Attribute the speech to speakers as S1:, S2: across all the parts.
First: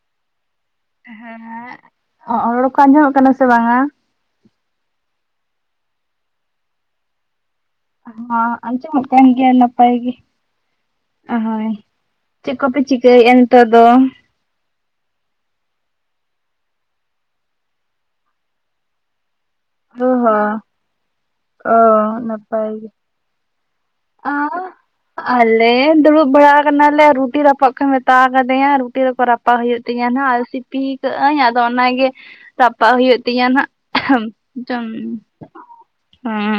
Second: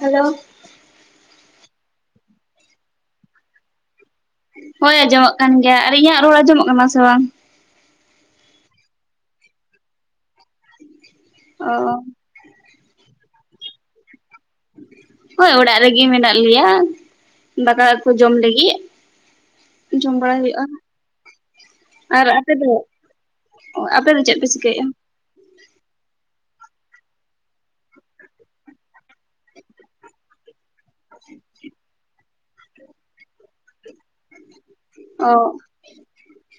S1: Hello.
S2: ᱦᱮᱸ ᱦᱮᱸ ᱨᱚᱲ ᱠᱚ ᱟᱸᱡᱚᱢᱚᱜ ᱠᱟᱱᱟ ᱥᱮ ᱵᱟᱝᱟ?
S1: ᱦᱳᱭ ᱟᱸᱡᱚᱢᱚᱜ ᱠᱟᱱ ᱜᱮᱭᱟ᱾ ᱟᱨ ᱤᱧᱟᱹᱜ ᱨᱚᱲ ᱟᱸᱡᱚᱢᱚᱜ ᱠᱟᱱᱟ ᱥᱮ ᱵᱟᱝ?
S2: ᱦᱚᱸ ᱟᱸᱡᱚᱢᱚᱜ ᱠᱟᱱ ᱜᱮᱭᱟ ᱱᱟᱯᱟᱭ ᱜᱮ ᱦᱳᱭ
S1: ᱚ
S2: ᱾ ᱪᱮᱜ ᱠᱚᱯᱮ ᱪᱤᱠᱟᱹᱭᱮᱜᱼᱟ ᱱᱤᱛᱚᱜ ᱫᱚ?
S1: ᱦᱳᱭ ᱚᱲᱟᱜ ᱨᱮᱜᱮ ᱢᱮᱱᱟᱜ ᱞᱮᱭᱟ ᱫᱟᱠᱟ ᱠᱚ ᱡᱚᱢ ᱞᱟᱹᱜᱤᱜ᱾
S2: ᱚ
S1: ᱡᱚᱢ ᱵᱟᱲᱟᱭ
S2: ᱦᱚᱸ
S1: ᱦᱩᱭᱩᱜᱼᱟ᱾
S2: ᱚ
S1: ᱟᱨ ᱟᱯᱮ ᱫᱚ
S2: ᱱᱟᱯᱟᱭ ᱜᱮ᱾
S1: ᱚ ᱟᱯᱮ ᱫᱚ ᱪᱮᱫ ᱯᱮ ᱪᱤᱠᱟᱹᱭᱮᱜᱼᱟ?
S2: ᱟᱞᱮ ᱫᱩᱲᱩᱵ ᱵᱟᱲᱟᱣ ᱠᱟᱱᱟᱞᱮ ᱨᱩᱴᱤ ᱨᱟᱯᱟᱜ ᱠᱚ ᱢᱮᱛᱟᱣ ᱠᱟᱫᱤᱧᱟ ᱨᱩ ᱴᱤ ᱨᱮᱠᱚ ᱨᱟᱯᱟᱜ ᱦᱩᱭᱩᱜ ᱛᱤᱧᱟᱹ ᱱᱟᱦᱟᱜ ᱟᱨ ᱥᱤᱯᱤᱭ ᱠᱟᱜᱼᱟᱹᱧ ᱟᱫᱚ ᱚᱱᱟᱜᱮ ᱨᱟᱯᱟᱜ ᱦᱩᱭᱩᱜ ᱛᱤᱧᱟᱹ ᱱᱟᱦᱜ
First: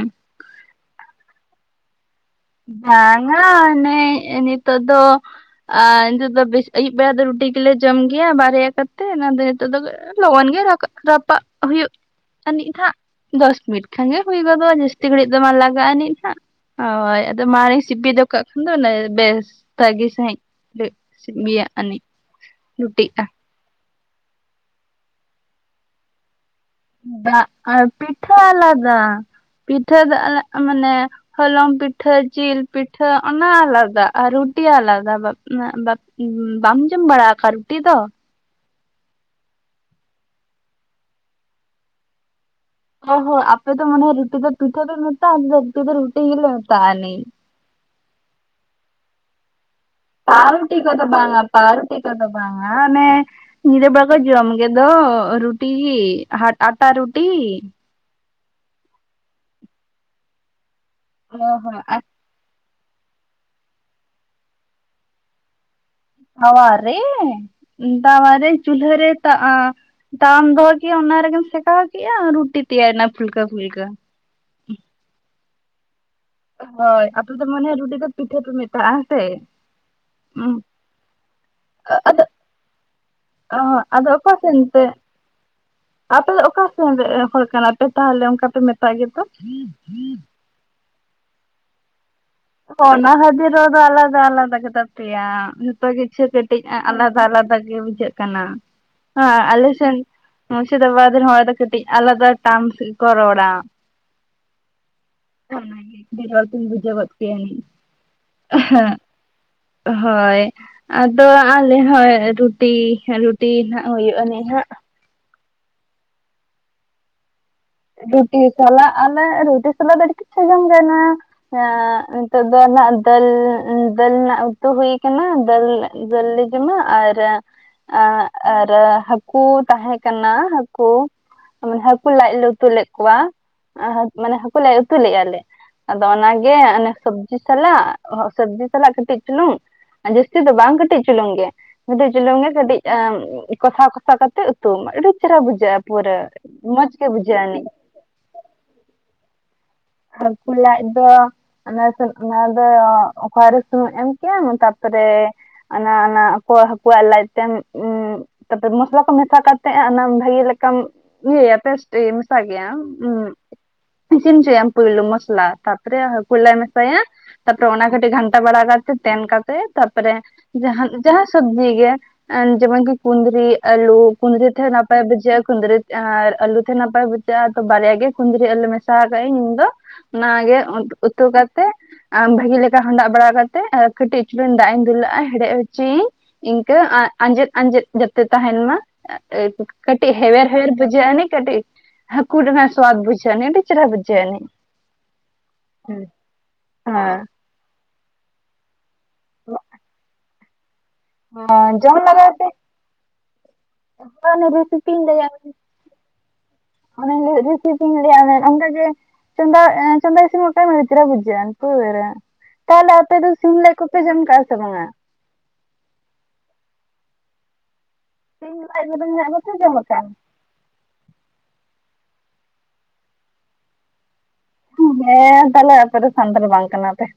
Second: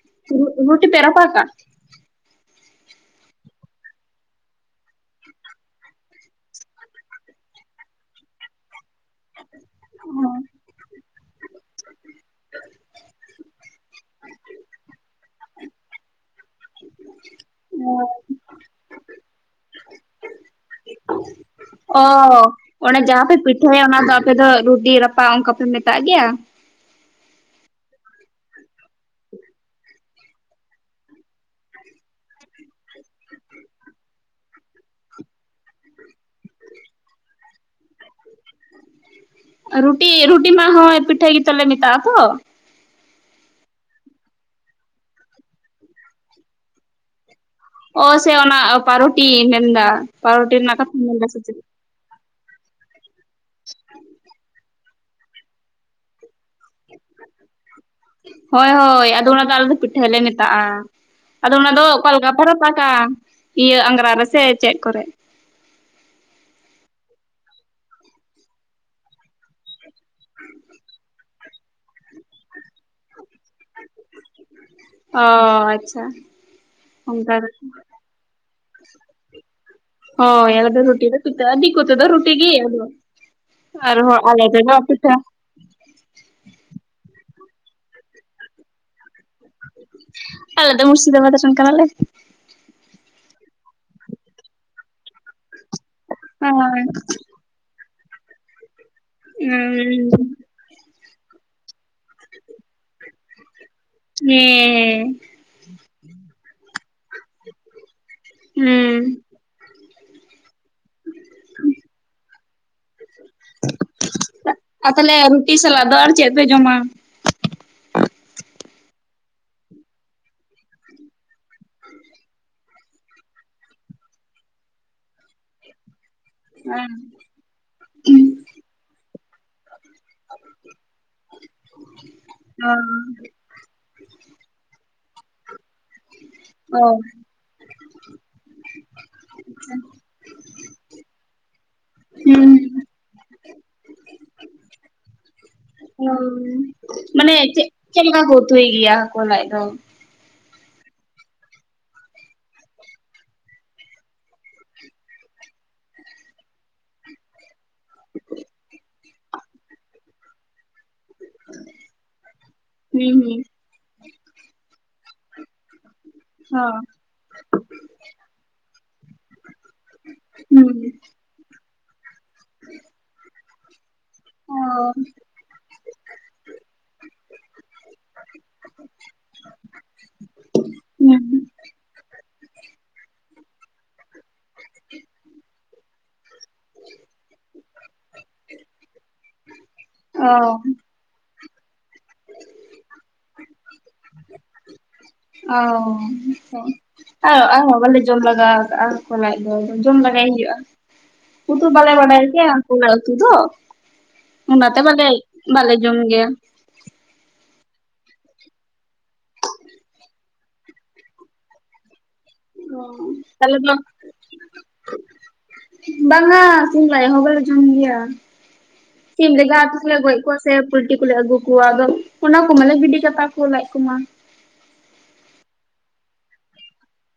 S2: [inaudible]
S1: ᱨᱩ-ᱨᱩᱴᱤ ᱯᱮ ᱨᱟᱯᱟᱜᱟ?
S2: ᱵᱟᱝᱟ ᱱᱮ ᱱᱤᱛᱚᱜ ᱫᱚ ᱟᱨ ᱱᱤᱛᱚᱜ ᱫᱚ ᱵᱮᱥ ᱟᱹᱭᱩᱵ ᱵᱮᱲᱟ ᱫᱚ ᱨᱩᱴᱤ ᱜᱮᱞᱮ ᱡᱚᱢ ᱜᱮᱭᱟ ᱵᱟᱨᱭᱟ ᱠᱟᱛ ᱛᱮ ᱚᱱᱟ ᱫᱚ ᱱᱤᱛᱚᱜ ᱫᱚ ᱞᱚᱜᱚᱱ ᱜᱮ ᱨᱟᱠᱟᱜ ᱨᱟᱯᱟᱜ ᱦᱩᱭᱩᱜ ᱟᱹᱱᱤᱡ ᱱᱟᱦᱟᱜ ᱫᱚᱥ ᱢᱤᱱᱤᱴ ᱠᱷᱟᱱ ᱜᱮ ᱦᱩᱭ ᱜᱚᱫᱚᱜᱼᱟ ᱡᱟᱹᱥᱛᱤ ᱜᱷᱟᱹᱲᱤᱡ ᱫᱚ ᱵᱟᱝ ᱞᱟᱜᱟᱜᱼᱟ ᱟᱹᱱᱤᱡ ᱱᱟᱦᱟᱜ᱾ ᱦᱳᱭ ᱟᱫᱚ ᱢᱟᱲᱮ ᱥᱤᱯᱤ ᱫᱚ ᱠᱟᱜ ᱠᱷᱟᱱ ᱫᱚ ᱚᱱᱮ ᱵᱮᱥ ᱵᱦᱟᱜᱮ ᱥᱟᱺᱦᱤᱡ ᱨᱤᱫ᱾
S1: ᱚ ᱚᱱᱮ ᱡᱟᱦᱟᱯᱮ ᱯᱤᱴᱷᱟᱹᱭᱟ ᱚᱱᱟ ᱫᱚ ᱟᱯᱮ ᱫᱚ ᱨᱩᱴᱤ ᱨᱟᱯᱟᱜ ᱚᱝᱠᱟ ᱯᱮ ᱢᱮᱛᱟᱜ ᱜᱮᱭᱟ?
S2: ᱫᱷᱟᱜ ᱟᱨ ᱯᱤᱴᱷᱟᱹ ᱟᱞᱟᱫᱟ ᱯᱤᱴᱷᱟᱹ [inaudible] ᱢᱟᱱᱮ ᱦᱚᱞᱚᱝ ᱯᱤᱴᱷᱟᱹ ᱡᱤᱞ ᱯᱤᱴᱷᱟᱹ ᱚᱱᱟ ᱟᱞᱟᱫᱟ ᱟᱨ ᱨᱩᱴᱤ ᱟᱞᱟᱫᱟ [inaudible] ᱩᱢ ᱵᱟᱢ ᱡᱚᱢ ᱵᱟᱲᱟᱣ ᱠᱟᱜ ᱨᱩᱴᱤ ᱫᱚ?
S1: ᱨᱩᱴᱤ ᱨᱩᱴᱤ ᱢᱟ ᱦᱚᱭ ᱯᱤᱴᱷᱟᱹ ᱜᱮᱛᱚ ᱞᱮ ᱢᱮᱛᱟᱜᱼᱟ ᱛᱚ᱾
S2: ᱚ ᱦᱚᱸ ᱟᱯᱮ ᱫᱚ ᱢᱚᱱᱮ ᱨᱩᱴᱤ ᱫᱚ ᱯᱤᱴᱷᱟᱹ ᱢᱮᱛᱟ ᱟᱞᱮ ᱫᱚ ᱨᱩᱴᱤ ᱫᱚ ᱨᱩᱴᱤ ᱜᱮ ᱞᱮ ᱢᱮᱛᱟᱜᱼᱟ ᱱᱤᱡ᱾
S1: ᱚ ᱥᱮ ᱚᱱᱟ ᱯᱟᱨᱩᱴᱤ ᱢᱮᱱᱫᱟ?
S2: ᱯᱟᱨᱩᱴᱤ
S1: ᱨᱮᱱᱟᱜ ᱠᱟᱛᱷᱟᱢ
S2: ᱠᱚᱫᱚ.
S1: ᱢᱮᱱᱫᱟ ᱥᱮ
S2: ᱵᱟᱝᱟ,
S1: ᱪᱮᱫ
S2: ᱯᱟᱨᱩᱴᱤ ᱠᱚ ᱫᱚ. ᱵᱟᱝᱟ ᱟ ᱚᱱᱮ ᱧᱤᱫᱟᱹ ᱵᱮᱲᱟ ᱠᱚ ᱡᱚᱢ ᱜᱮ ᱫᱚ ᱨᱩᱴᱤ ᱜᱤ, ᱦᱟᱴ ᱟᱴᱟ ᱨᱩᱴᱤ᱾
S1: ᱦᱳᱭ ᱦᱳᱭ ᱟᱫᱚ ᱚᱱᱟ ᱫᱚ ᱟᱞᱮ ᱫᱚ ᱯᱤᱴᱷᱟᱹ ᱞᱮ ᱢᱮᱛᱟᱜ-ᱟ᱾
S2: ᱚ
S1: ᱟᱫᱚ ᱚᱱᱟ
S2: ᱦᱚᱸ
S1: ᱫᱚ ᱚᱠᱟᱞᱮ ᱞᱮᱠᱟ ᱯᱷᱟᱨᱟᱵ ᱯᱟᱴᱟ ᱤᱭᱟᱹ ᱟᱝᱜᱽᱨᱟ ᱨᱮᱥᱮ ᱪᱮᱜ ᱠᱚᱨᱮ?
S2: ᱛᱟᱣᱟ ᱨᱮ, ᱛᱟᱣᱟ ᱨᱮ ᱪᱩᱞᱦᱟᱹ ᱨᱮ ᱛᱟᱜᱟ ᱛᱟᱣᱟᱢ ᱫᱚᱦᱚ ᱠᱮᱜ-ᱟ ᱚᱱᱟ ᱨᱮᱜᱮᱢ ᱥᱮᱸᱠᱟᱣ ᱠᱮᱜ-ᱟ ᱨᱩᱴᱤ ᱛᱮᱭᱟᱨᱮᱱᱟ ᱯᱷᱩᱞᱠᱟᱹ ᱯᱷᱩᱞᱠᱟᱹ᱾
S1: ᱚ ᱟᱪᱪᱷᱟ ᱟᱪᱪᱷᱟ᱾
S2: ᱦᱳᱭ ᱟᱯᱮ
S1: ᱚᱱᱠᱟ
S2: ᱫᱚ
S1: ᱜᱮ
S2: ᱢᱟᱢᱮ ᱨᱩᱴᱤ ᱫᱚ ᱯᱤᱴᱷᱟ ᱯᱮ ᱢᱮᱛᱟᱜ-ᱟ ᱥᱮ᱾
S1: ᱦᱳᱭ ᱟᱞᱮ ᱫᱚ ᱨᱩᱴᱤ ᱫᱚ ᱯᱤᱴᱷᱟ᱾ ᱟᱰᱤ ᱠᱚᱛᱮ ᱫᱚ
S2: ᱟᱫᱚ
S1: ᱨᱩᱴᱤ ᱜᱮ᱾ ᱟᱨ
S2: ᱟᱫᱚ
S1: ᱦᱚᱸ
S2: ᱚᱠᱟ
S1: ᱟᱞᱮ
S2: ᱥᱮᱱ
S1: ᱫᱚ
S2: ᱯᱮ
S1: ᱱᱟᱜ ᱯᱤᱴᱷᱟᱹ᱾
S2: ᱟᱯᱮ ᱫᱚ ᱚᱠᱟ ᱥᱮᱱ ᱨᱮᱜ ᱦᱚᱲ ᱠᱟᱱᱟ ᱯᱮ ᱛᱟᱦᱚᱞᱮ ᱚᱱᱠᱟ ᱯᱮ ᱢᱮᱛᱟᱜ ᱜᱮ ᱛᱚ᱾
S1: ᱟᱞᱮ ᱫᱚ ᱢᱩᱨᱥᱤᱫᱟᱵᱟᱫᱽ ᱨᱮᱱ ᱠᱟᱱᱟ ᱞᱮ᱾
S2: ᱚᱱᱟ ᱠᱷᱟᱛᱤᱨ ᱨᱚᱲ ᱫᱚ ᱟᱞᱟᱫᱟ ᱟᱞᱟᱫᱟ ᱜᱮᱛᱟ ᱯᱮᱭᱟ᱾ ᱛᱚ ᱜᱮᱪᱷᱮ ᱠᱟᱹᱴᱤᱡ ᱮ
S1: ᱦᱳᱭ
S2: ᱟᱞᱟᱫᱟ ᱟᱞᱟᱫᱟ ᱜᱮ ᱵᱩᱡᱷᱟᱹᱜ ᱠᱟᱱᱟ᱾ ᱟ ᱟᱞᱮ ᱥᱮᱱ
S1: ᱦᱮᱸ
S2: ᱢᱩᱨᱥᱤᱫᱟᱵᱟᱫᱽ ᱨᱮ ᱦᱚᱲ ᱫᱚ ᱠᱟᱹᱴᱤᱡ ᱟᱞᱟᱫᱟ ᱴᱟᱱ ᱜᱮᱠᱚ ᱨᱚᱲᱟ᱾
S1: ᱦᱮᱸᱻ
S2: [inaudible]
S1: ᱦᱮᱸ
S2: ᱦᱳᱭ ᱟᱫᱚ ᱟᱞᱮ ᱦᱚᱭ ᱨᱩᱴᱤ ᱨᱩᱴᱤ ᱴᱤ ᱱᱟᱦᱟᱜ ᱦᱩᱭᱩᱜ-ᱟ ᱱᱤᱦᱟᱜ᱾
S1: ᱛᱟᱦᱚᱞᱮ ᱨᱩᱴᱤ ᱥᱟᱞᱟᱜ ᱫᱚ ᱟᱨ ᱪᱮᱜ ᱯᱮ ᱡᱚᱢᱟ?
S2: ᱨᱩᱴᱤ ᱥᱟᱞᱟᱜ ᱟᱞᱮ ᱨᱩᱴᱤ ᱥᱟᱞᱟᱜ ᱫᱚ ᱟᱸᱰᱤ ᱠᱤᱪᱷᱩ ᱡᱚᱢ ᱜᱟ᱾ ᱱᱚᱣᱟ ᱦᱮ ᱦᱟᱜ ᱱᱤᱛᱚᱜ ᱫᱚ ᱱᱟᱜ ᱫᱟᱹᱞ ᱫᱟᱹᱞ ᱱᱟᱜ ᱩᱛᱩ ᱦᱩᱭ ᱠᱟᱱᱟ᱾ ᱫᱟᱹᱞ ᱫᱟᱹᱞ ᱞᱮ ᱡᱚᱢᱟ᱾ ᱟᱨ ᱟ ᱟᱨ ᱦᱟᱹᱠᱩ ᱛᱟᱦᱮᱸ ᱠᱟᱱᱟ ᱦᱟᱹᱠᱩ ᱢᱟᱱᱮ ᱦᱟᱹᱠᱩ ᱞᱟᱡ ᱞᱮ ᱩᱛᱩ
S1: ᱚ
S2: ᱞᱮᱜ ᱠᱚᱣᱟ᱾ ᱟ ᱦᱟ ᱢᱟᱱᱮ ᱦᱟᱹᱠᱩ ᱞᱮ ᱩᱛᱩ ᱞᱮᱜᱟ ᱞᱮ᱾ ᱟᱫᱚ ᱚᱱᱟᱜᱮ
S1: ᱚ
S2: ᱚᱱᱮ ᱥᱚᱵᱽᱡᱤ ᱥᱟᱞᱟᱜ ᱥᱚᱵᱽᱡᱤ ᱥᱟᱞᱟᱜ ᱠᱟᱹᱴᱤᱡ ᱪᱩᱞᱩᱝ᱾ ᱡᱟᱹᱥᱛᱤ ᱫᱚ ᱵᱟᱝ ᱠᱟᱹᱴᱤᱡ ᱪᱩᱞᱩᱝ ᱜᱮ᱾ ᱦᱩᱰᱩᱜ ᱪᱩᱞᱩᱝ ᱜᱮ
S1: ᱦᱩᱸ
S2: ᱠᱟᱴᱤᱡ ᱟ ᱠᱚᱥᱟᱣ ᱠᱚᱥᱟᱣ ᱠᱟᱛᱮᱜ ᱩᱛᱩ ᱢᱮ᱾ ᱟᱹᱰᱤ ᱪᱮᱦᱨᱟ ᱵᱩᱡᱷᱟᱹᱜ-ᱟ ᱯᱩᱨᱟᱹ᱾ ᱢᱚᱡᱽ ᱜᱮ ᱵᱩᱡ
S1: ᱪᱮᱜ ᱞᱮᱠᱟ ᱠᱚ ᱩᱛᱩᱭ ᱜᱮᱭᱟ ᱦᱟᱠᱳ ᱞᱟᱡ ᱫᱚ?
S2: ᱦᱟᱠᱩ ᱞᱟᱡ ᱫᱚ ᱟᱞᱮ ᱥᱮᱫ ᱞᱟᱦᱟ ᱨᱮ ᱫᱚ ᱚᱯᱷᱟᱨ ᱦᱩᱛᱩᱢ ᱦᱮᱢ ᱠᱮᱜᱟ ᱚᱱᱠᱟ ᱛᱟᱨᱯᱚᱨᱮ ᱚᱱᱟ ᱚᱱᱟ ᱟᱠᱚᱣᱟᱜ ᱦᱟᱹᱠᱩᱣᱟᱜ ᱞᱟᱡ ᱛᱮᱢ ᱦᱩ ᱛᱟᱯᱚᱨᱮ ᱢᱚᱥᱞᱟ ᱠᱚ ᱢᱮᱥᱟ ᱠᱟᱛᱮᱜ ᱚᱱᱟ ᱵᱷᱟᱹᱜᱤ ᱞᱮ ᱠᱟᱢ ᱤᱭᱟᱹᱭᱟ ᱯᱷᱮᱥᱴ ᱢᱮᱥᱟ ᱜᱮᱭᱟ ᱤᱥᱤᱱ ᱦᱚᱪᱚᱭᱟᱢ᱾ ᱯᱳᱭᱞᱳ ᱢᱚᱥᱞᱟ ᱛᱟᱨᱯᱚᱨᱮ ᱠᱩᱞᱮ ᱢᱮᱥᱟᱭᱟ ᱛᱟᱯᱚᱨᱮ ᱚᱱᱟ ᱠᱟᱹᱴᱤᱡ ᱜᱷᱟᱱᱴᱟ ᱵᱟᱲᱟ ᱠᱟᱛᱮ ᱛᱮᱱ ᱠᱟᱛᱮᱜ ᱛᱟᱯᱚᱨᱮ ᱡᱟᱦᱟᱸ ᱡᱟᱦᱟᱸ ᱥᱚᱵᱽᱡᱤ ᱜᱮ, ᱡᱮᱢᱚᱱ ᱠᱤ ᱠᱩᱫᱽᱨᱤ ᱟᱞᱩ ᱠᱩᱸᱫᱽᱨᱤ ᱛᱮ ᱦᱚᱸ ᱱᱟᱯᱟᱭ ᱵᱩᱡᱷᱟᱹᱜᱼᱟ ᱠᱩᱸᱫᱽᱨᱤ ᱛᱮ ᱦᱚᱸ ᱟᱨ ᱟᱞᱩ ᱛᱮ ᱱᱟᱯᱟᱭ ᱵᱩᱡᱷᱟᱹᱜᱼᱟ᱾ ᱛᱚ ᱵᱟᱨᱭᱟ ᱜᱮ ᱠᱩᱸᱫᱽᱨᱤ ᱟᱞᱩ ᱢᱮᱥ ᱥᱟᱦᱟ ᱠᱟᱤᱧ ᱤᱧ ᱫᱚ᱾ ᱚᱱᱟᱜᱮ ᱚᱱ ᱩᱛᱩ ᱠᱟᱛᱮᱜ ᱟᱢ ᱵᱷᱟᱹᱜᱤ ᱞᱮᱠᱟ ᱦᱟᱸᱰᱟᱜ ᱵᱟᱲᱟ ᱠᱟᱛᱮᱜ ᱠᱟᱹᱴᱤᱡ ᱪᱩᱞᱩᱝ ᱫᱟᱜ ᱤᱧ ᱫᱩᱞᱟᱜᱼᱟ ᱦᱮᱰᱮᱡ ᱦᱚᱪᱚᱭᱤᱧ᱾ ᱤᱱᱠᱟᱹ ᱟ ᱟᱡᱮᱫ ᱟᱡᱮᱫ ᱡᱟᱛᱮ ᱛᱟᱦᱮᱸᱱ ᱢᱟ᱾ ᱠᱟᱹᱴᱤᱡ ᱦᱮᱣᱮᱨ ᱦᱮᱣᱮᱨ ᱵᱩᱡᱷᱟ ᱟᱱᱤᱡ ᱠᱟᱹᱴᱤᱡ ᱦᱟᱹᱠᱩ ᱨᱮᱱᱟᱜ ᱥᱚᱣᱟᱫ ᱵᱩᱡᱷᱟᱜᱼᱟ ᱱᱤᱡ ᱟᱹᱰᱤ ᱪᱮᱦᱨᱟ ᱵᱩᱡᱷᱟᱜᱼᱟ ᱱᱤᱡ᱾
S1: ᱚᱻ
S2: ᱦᱮᱸ
S1: ᱟᱣ ᱟᱣ ᱦᱚᱸ ᱵᱟᱞᱮ ᱡᱚᱢ ᱞᱮᱜᱟᱣ ᱠᱟᱜᱼᱟ᱾ ᱦᱟᱹᱠᱩ ᱞᱟᱡ ᱫᱚ ᱡᱚᱢ ᱞᱮᱜᱟᱭ ᱦᱩᱭᱩᱜᱼᱟ, ᱩᱛᱩ ᱵᱟᱞᱮ
S2: ᱡᱚᱢ
S1: ᱵᱟᱰᱟᱭ
S2: ᱞᱟᱜᱟᱣ
S1: ᱥᱮ
S2: ᱛᱮ
S1: ᱦᱟᱹᱠᱩ ᱞᱟᱡ ᱩᱛᱩ ᱫᱚ ᱾ ᱚᱱᱟ ᱛᱮ
S2: ᱨᱮᱥᱤᱯᱤᱧ
S1: ᱵᱟᱞᱮ, ᱵᱟᱞᱮ ᱡᱚᱢ ᱜᱮᱭᱟ ᱾
S2: ᱚᱱᱮ ᱞᱟᱹᱭ ᱮᱫ ᱨᱤᱥᱤᱯᱤᱧ ᱞᱟᱹᱭᱟᱜ ᱢᱮ ᱚᱱᱠᱟ ᱜᱮ ᱪᱚᱫᱟ ᱪᱚᱫᱟ ᱤᱥᱤᱱ ᱢᱚᱴᱮ ᱟᱹᱰᱤ ᱪᱮᱨᱦᱟ ᱵᱩᱡᱷᱟᱜᱼᱟ [unintelligible] ᱨᱮ ᱾
S1: ᱚ,
S2: ᱛᱟᱦᱚᱞᱮ ᱟᱯᱮ ᱫᱚ ᱥᱤᱢ ᱞᱟᱡ ᱠᱚᱯᱮ ᱡᱚᱢ ᱠᱟᱜᱼᱟ ᱥᱮ ᱵᱟᱝᱼᱟ?
S1: ᱵᱟᱝᱼᱟ ᱥᱤᱢ ᱞᱟᱡ ᱦᱚᱸ ᱵᱟᱞᱮ ᱡᱚᱢ ᱜᱮᱭᱟ
S2: ᱥᱤᱢ ᱞᱟᱡ ᱠᱚᱫᱚ
S1: ᱾
S2: ᱢᱮᱱᱟᱜ
S1: ᱥᱤᱢ
S2: ᱵᱟᱯᱮ
S1: ᱞᱮᱜᱟ
S2: ᱡᱚᱢ
S1: ᱟᱹᱛᱩ ᱠᱚᱨᱮ
S2: ᱠᱟᱜᱼᱟ
S1: ᱜᱚᱡ ᱠᱚᱣᱟ ᱥᱮ ᱯᱚᱞᱴᱤ ᱠᱚᱞᱮ ᱟᱹᱜᱩ ᱠᱚᱣᱟ ᱟᱫᱚ ᱚᱱᱚ ᱠᱚ ᱢᱟᱞᱮ ᱜᱤᱰᱤ ᱠᱟᱛᱟ ᱠᱚ ᱞᱟᱡ ᱠᱚᱢᱟ ᱾
S2: ᱦᱮᱸ ᱛᱟᱦᱚᱞᱮ ᱟᱯᱮ ᱫᱚ ᱥᱟᱱᱛᱟᱲ ᱵᱟᱝ ᱠᱟᱱᱟ ᱯᱮ ᱾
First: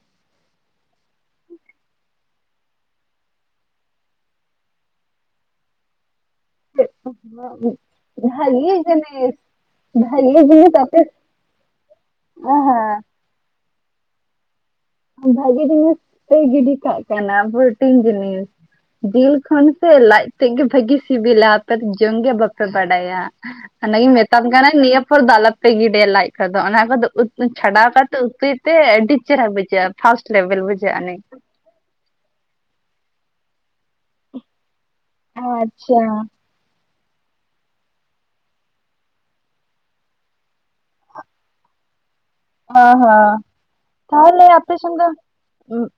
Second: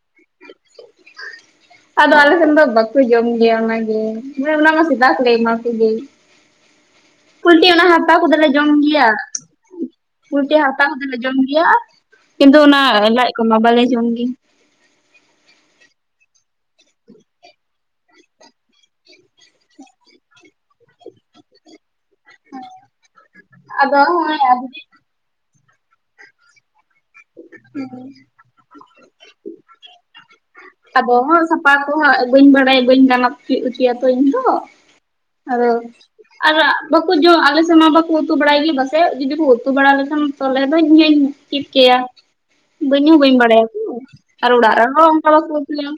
S2: [unintelligible]
S1: ᱟᱫᱚ ᱟᱞᱮ ᱥᱮᱱ ᱫᱚ ᱵᱟᱠᱚ ᱡᱚᱢ ᱜᱮᱭᱟ ᱚᱱᱟ ᱜᱮ ᱵᱚᱞᱮ ᱚᱱᱟ ᱢᱟ ᱥᱮᱛᱟ ᱠᱚᱞᱮ ᱮᱢᱟ ᱠᱚᱜᱮ ᱾ ᱯᱚᱞᱴᱤ ᱚᱱᱟ ᱦᱟᱨᱛᱟ ᱠᱚᱫᱚ ᱞᱮ ᱡᱚᱢ
S2: ᱵᱷᱟᱹᱜᱤ
S1: ᱜᱮᱭᱟ
S2: ᱡᱤᱱᱤᱥ
S1: ᱾
S2: ᱵᱷᱟᱹᱜᱤ
S1: ᱯᱚᱞᱴᱤ
S2: ᱡᱤᱱᱤᱥ
S1: ᱦᱟᱨᱛᱟ
S2: ᱟᱯᱮ
S1: ᱠᱚᱫᱚ ᱞᱮ ᱡᱚᱢ ᱜᱮᱭᱟ ᱠᱤᱱᱛᱩ ᱚᱱᱟ
S2: ᱦᱮᱸ
S1: ᱞᱟᱡ ᱠᱚᱢᱟ ᱵᱟᱞᱮ ᱡᱚᱢ ᱜᱮ ᱾
S2: ᱵᱷᱟᱜᱮ ᱡᱤᱱᱤᱥ ᱯᱮ ᱜᱤᱰᱤ ᱠᱟᱜ ᱠᱟᱱᱟ ᱯᱨᱚᱴᱤᱱ ᱡᱤᱱᱤᱥ ᱾ ᱡᱤᱞ ᱠᱷᱚᱱ ᱥᱮ ᱞᱟᱡ ᱛᱮᱫ ᱜᱮ ᱵᱷᱟᱹᱜᱤ ᱥᱤᱵᱤᱞᱟ ᱾ ᱟᱯᱮ ᱫᱚ ᱡᱚᱢ ᱜᱮ ᱵᱟᱯᱮ ᱵᱟᱰᱟᱭᱟ,
S1: ᱟᱫᱚ
S2: ᱚᱱᱟᱜᱤᱧ
S1: ᱦᱚᱸᱜᱼᱚᱭ
S2: ᱢᱮᱛᱟᱢ ᱠᱟᱱᱟ
S1: ᱟᱹᱰᱤ
S2: ᱱᱤᱭᱟᱹ ᱮᱨᱯᱚᱨ ᱫᱚ ᱟᱞᱚ ᱯᱮ ᱜᱤᱰᱭᱟ ᱞᱟᱡ ᱠᱚᱫᱚ ᱚᱱᱟ ᱠᱚᱫᱚ ᱪᱷᱟᱰᱟᱣ ᱠᱟᱛᱮ ᱩᱛᱩᱭ ᱛᱮ ᱟᱹᱰᱤ ᱪᱮᱦᱨᱟ ᱵᱩᱡᱷᱟᱹ ᱡᱷᱟᱹᱜ-ᱟ ᱯᱷᱟᱥᱴ ᱞᱮᱵᱮᱞ ᱵᱩ
S1: ᱟᱫᱚ ᱦᱟᱸᱜ ᱥᱟᱯᱷᱟ ᱠᱚ ᱦᱟᱸᱜ ᱵᱟᱹᱧ ᱵᱟᱲᱟᱭ ᱵᱟᱹᱧ ᱵᱟᱲᱟᱭ ᱵᱟᱹᱧ ᱜᱟᱱ ᱚᱪᱚ ᱦᱚᱪᱚᱭᱟ ᱛᱚ ᱤᱧ ᱫᱚ ᱾ ᱦᱮᱞᱳ
S2: ᱟᱪᱪᱷᱟ
S1: ᱾ ᱟᱨ ᱵᱟᱹᱠᱚ ᱡᱚᱢ ᱟᱸᱞᱮ ᱥᱮᱫ ᱢᱟ ᱵᱟᱹᱠᱚ ᱩᱛᱩ ᱵᱟᱲᱟᱭ ᱜᱮ ᱯᱟᱥᱮᱫ ᱡᱩᱫᱤ ᱠᱚ ᱩᱛᱩ ᱵᱟᱲᱟ ᱞᱮᱹᱠᱷᱟᱱ ᱛᱟᱞᱦᱮ ᱫᱚ ᱤᱧ ᱦᱚᱧ ᱪᱮᱫ ᱠᱮᱭᱟ
S2: ᱚ
S1: ᱾ ᱵᱟᱹᱧ ᱦᱚ
S2: ᱦᱚᱸ
S1: ᱵᱟᱹᱧ ᱵᱟᱲᱟᱭᱟ ᱛᱚ
S2: ᱛᱟᱦᱚᱞᱮ
S1: ᱟᱨ
S2: ᱟᱯᱮ
S1: ᱚᱲᱟᱜ
S2: ᱥᱮᱱ ᱫᱚ
S1: ᱨᱮᱦᱚᱸ ᱩᱛᱩ ᱦᱚᱸ ᱵᱟᱠᱚ ᱩᱛᱩᱭᱟ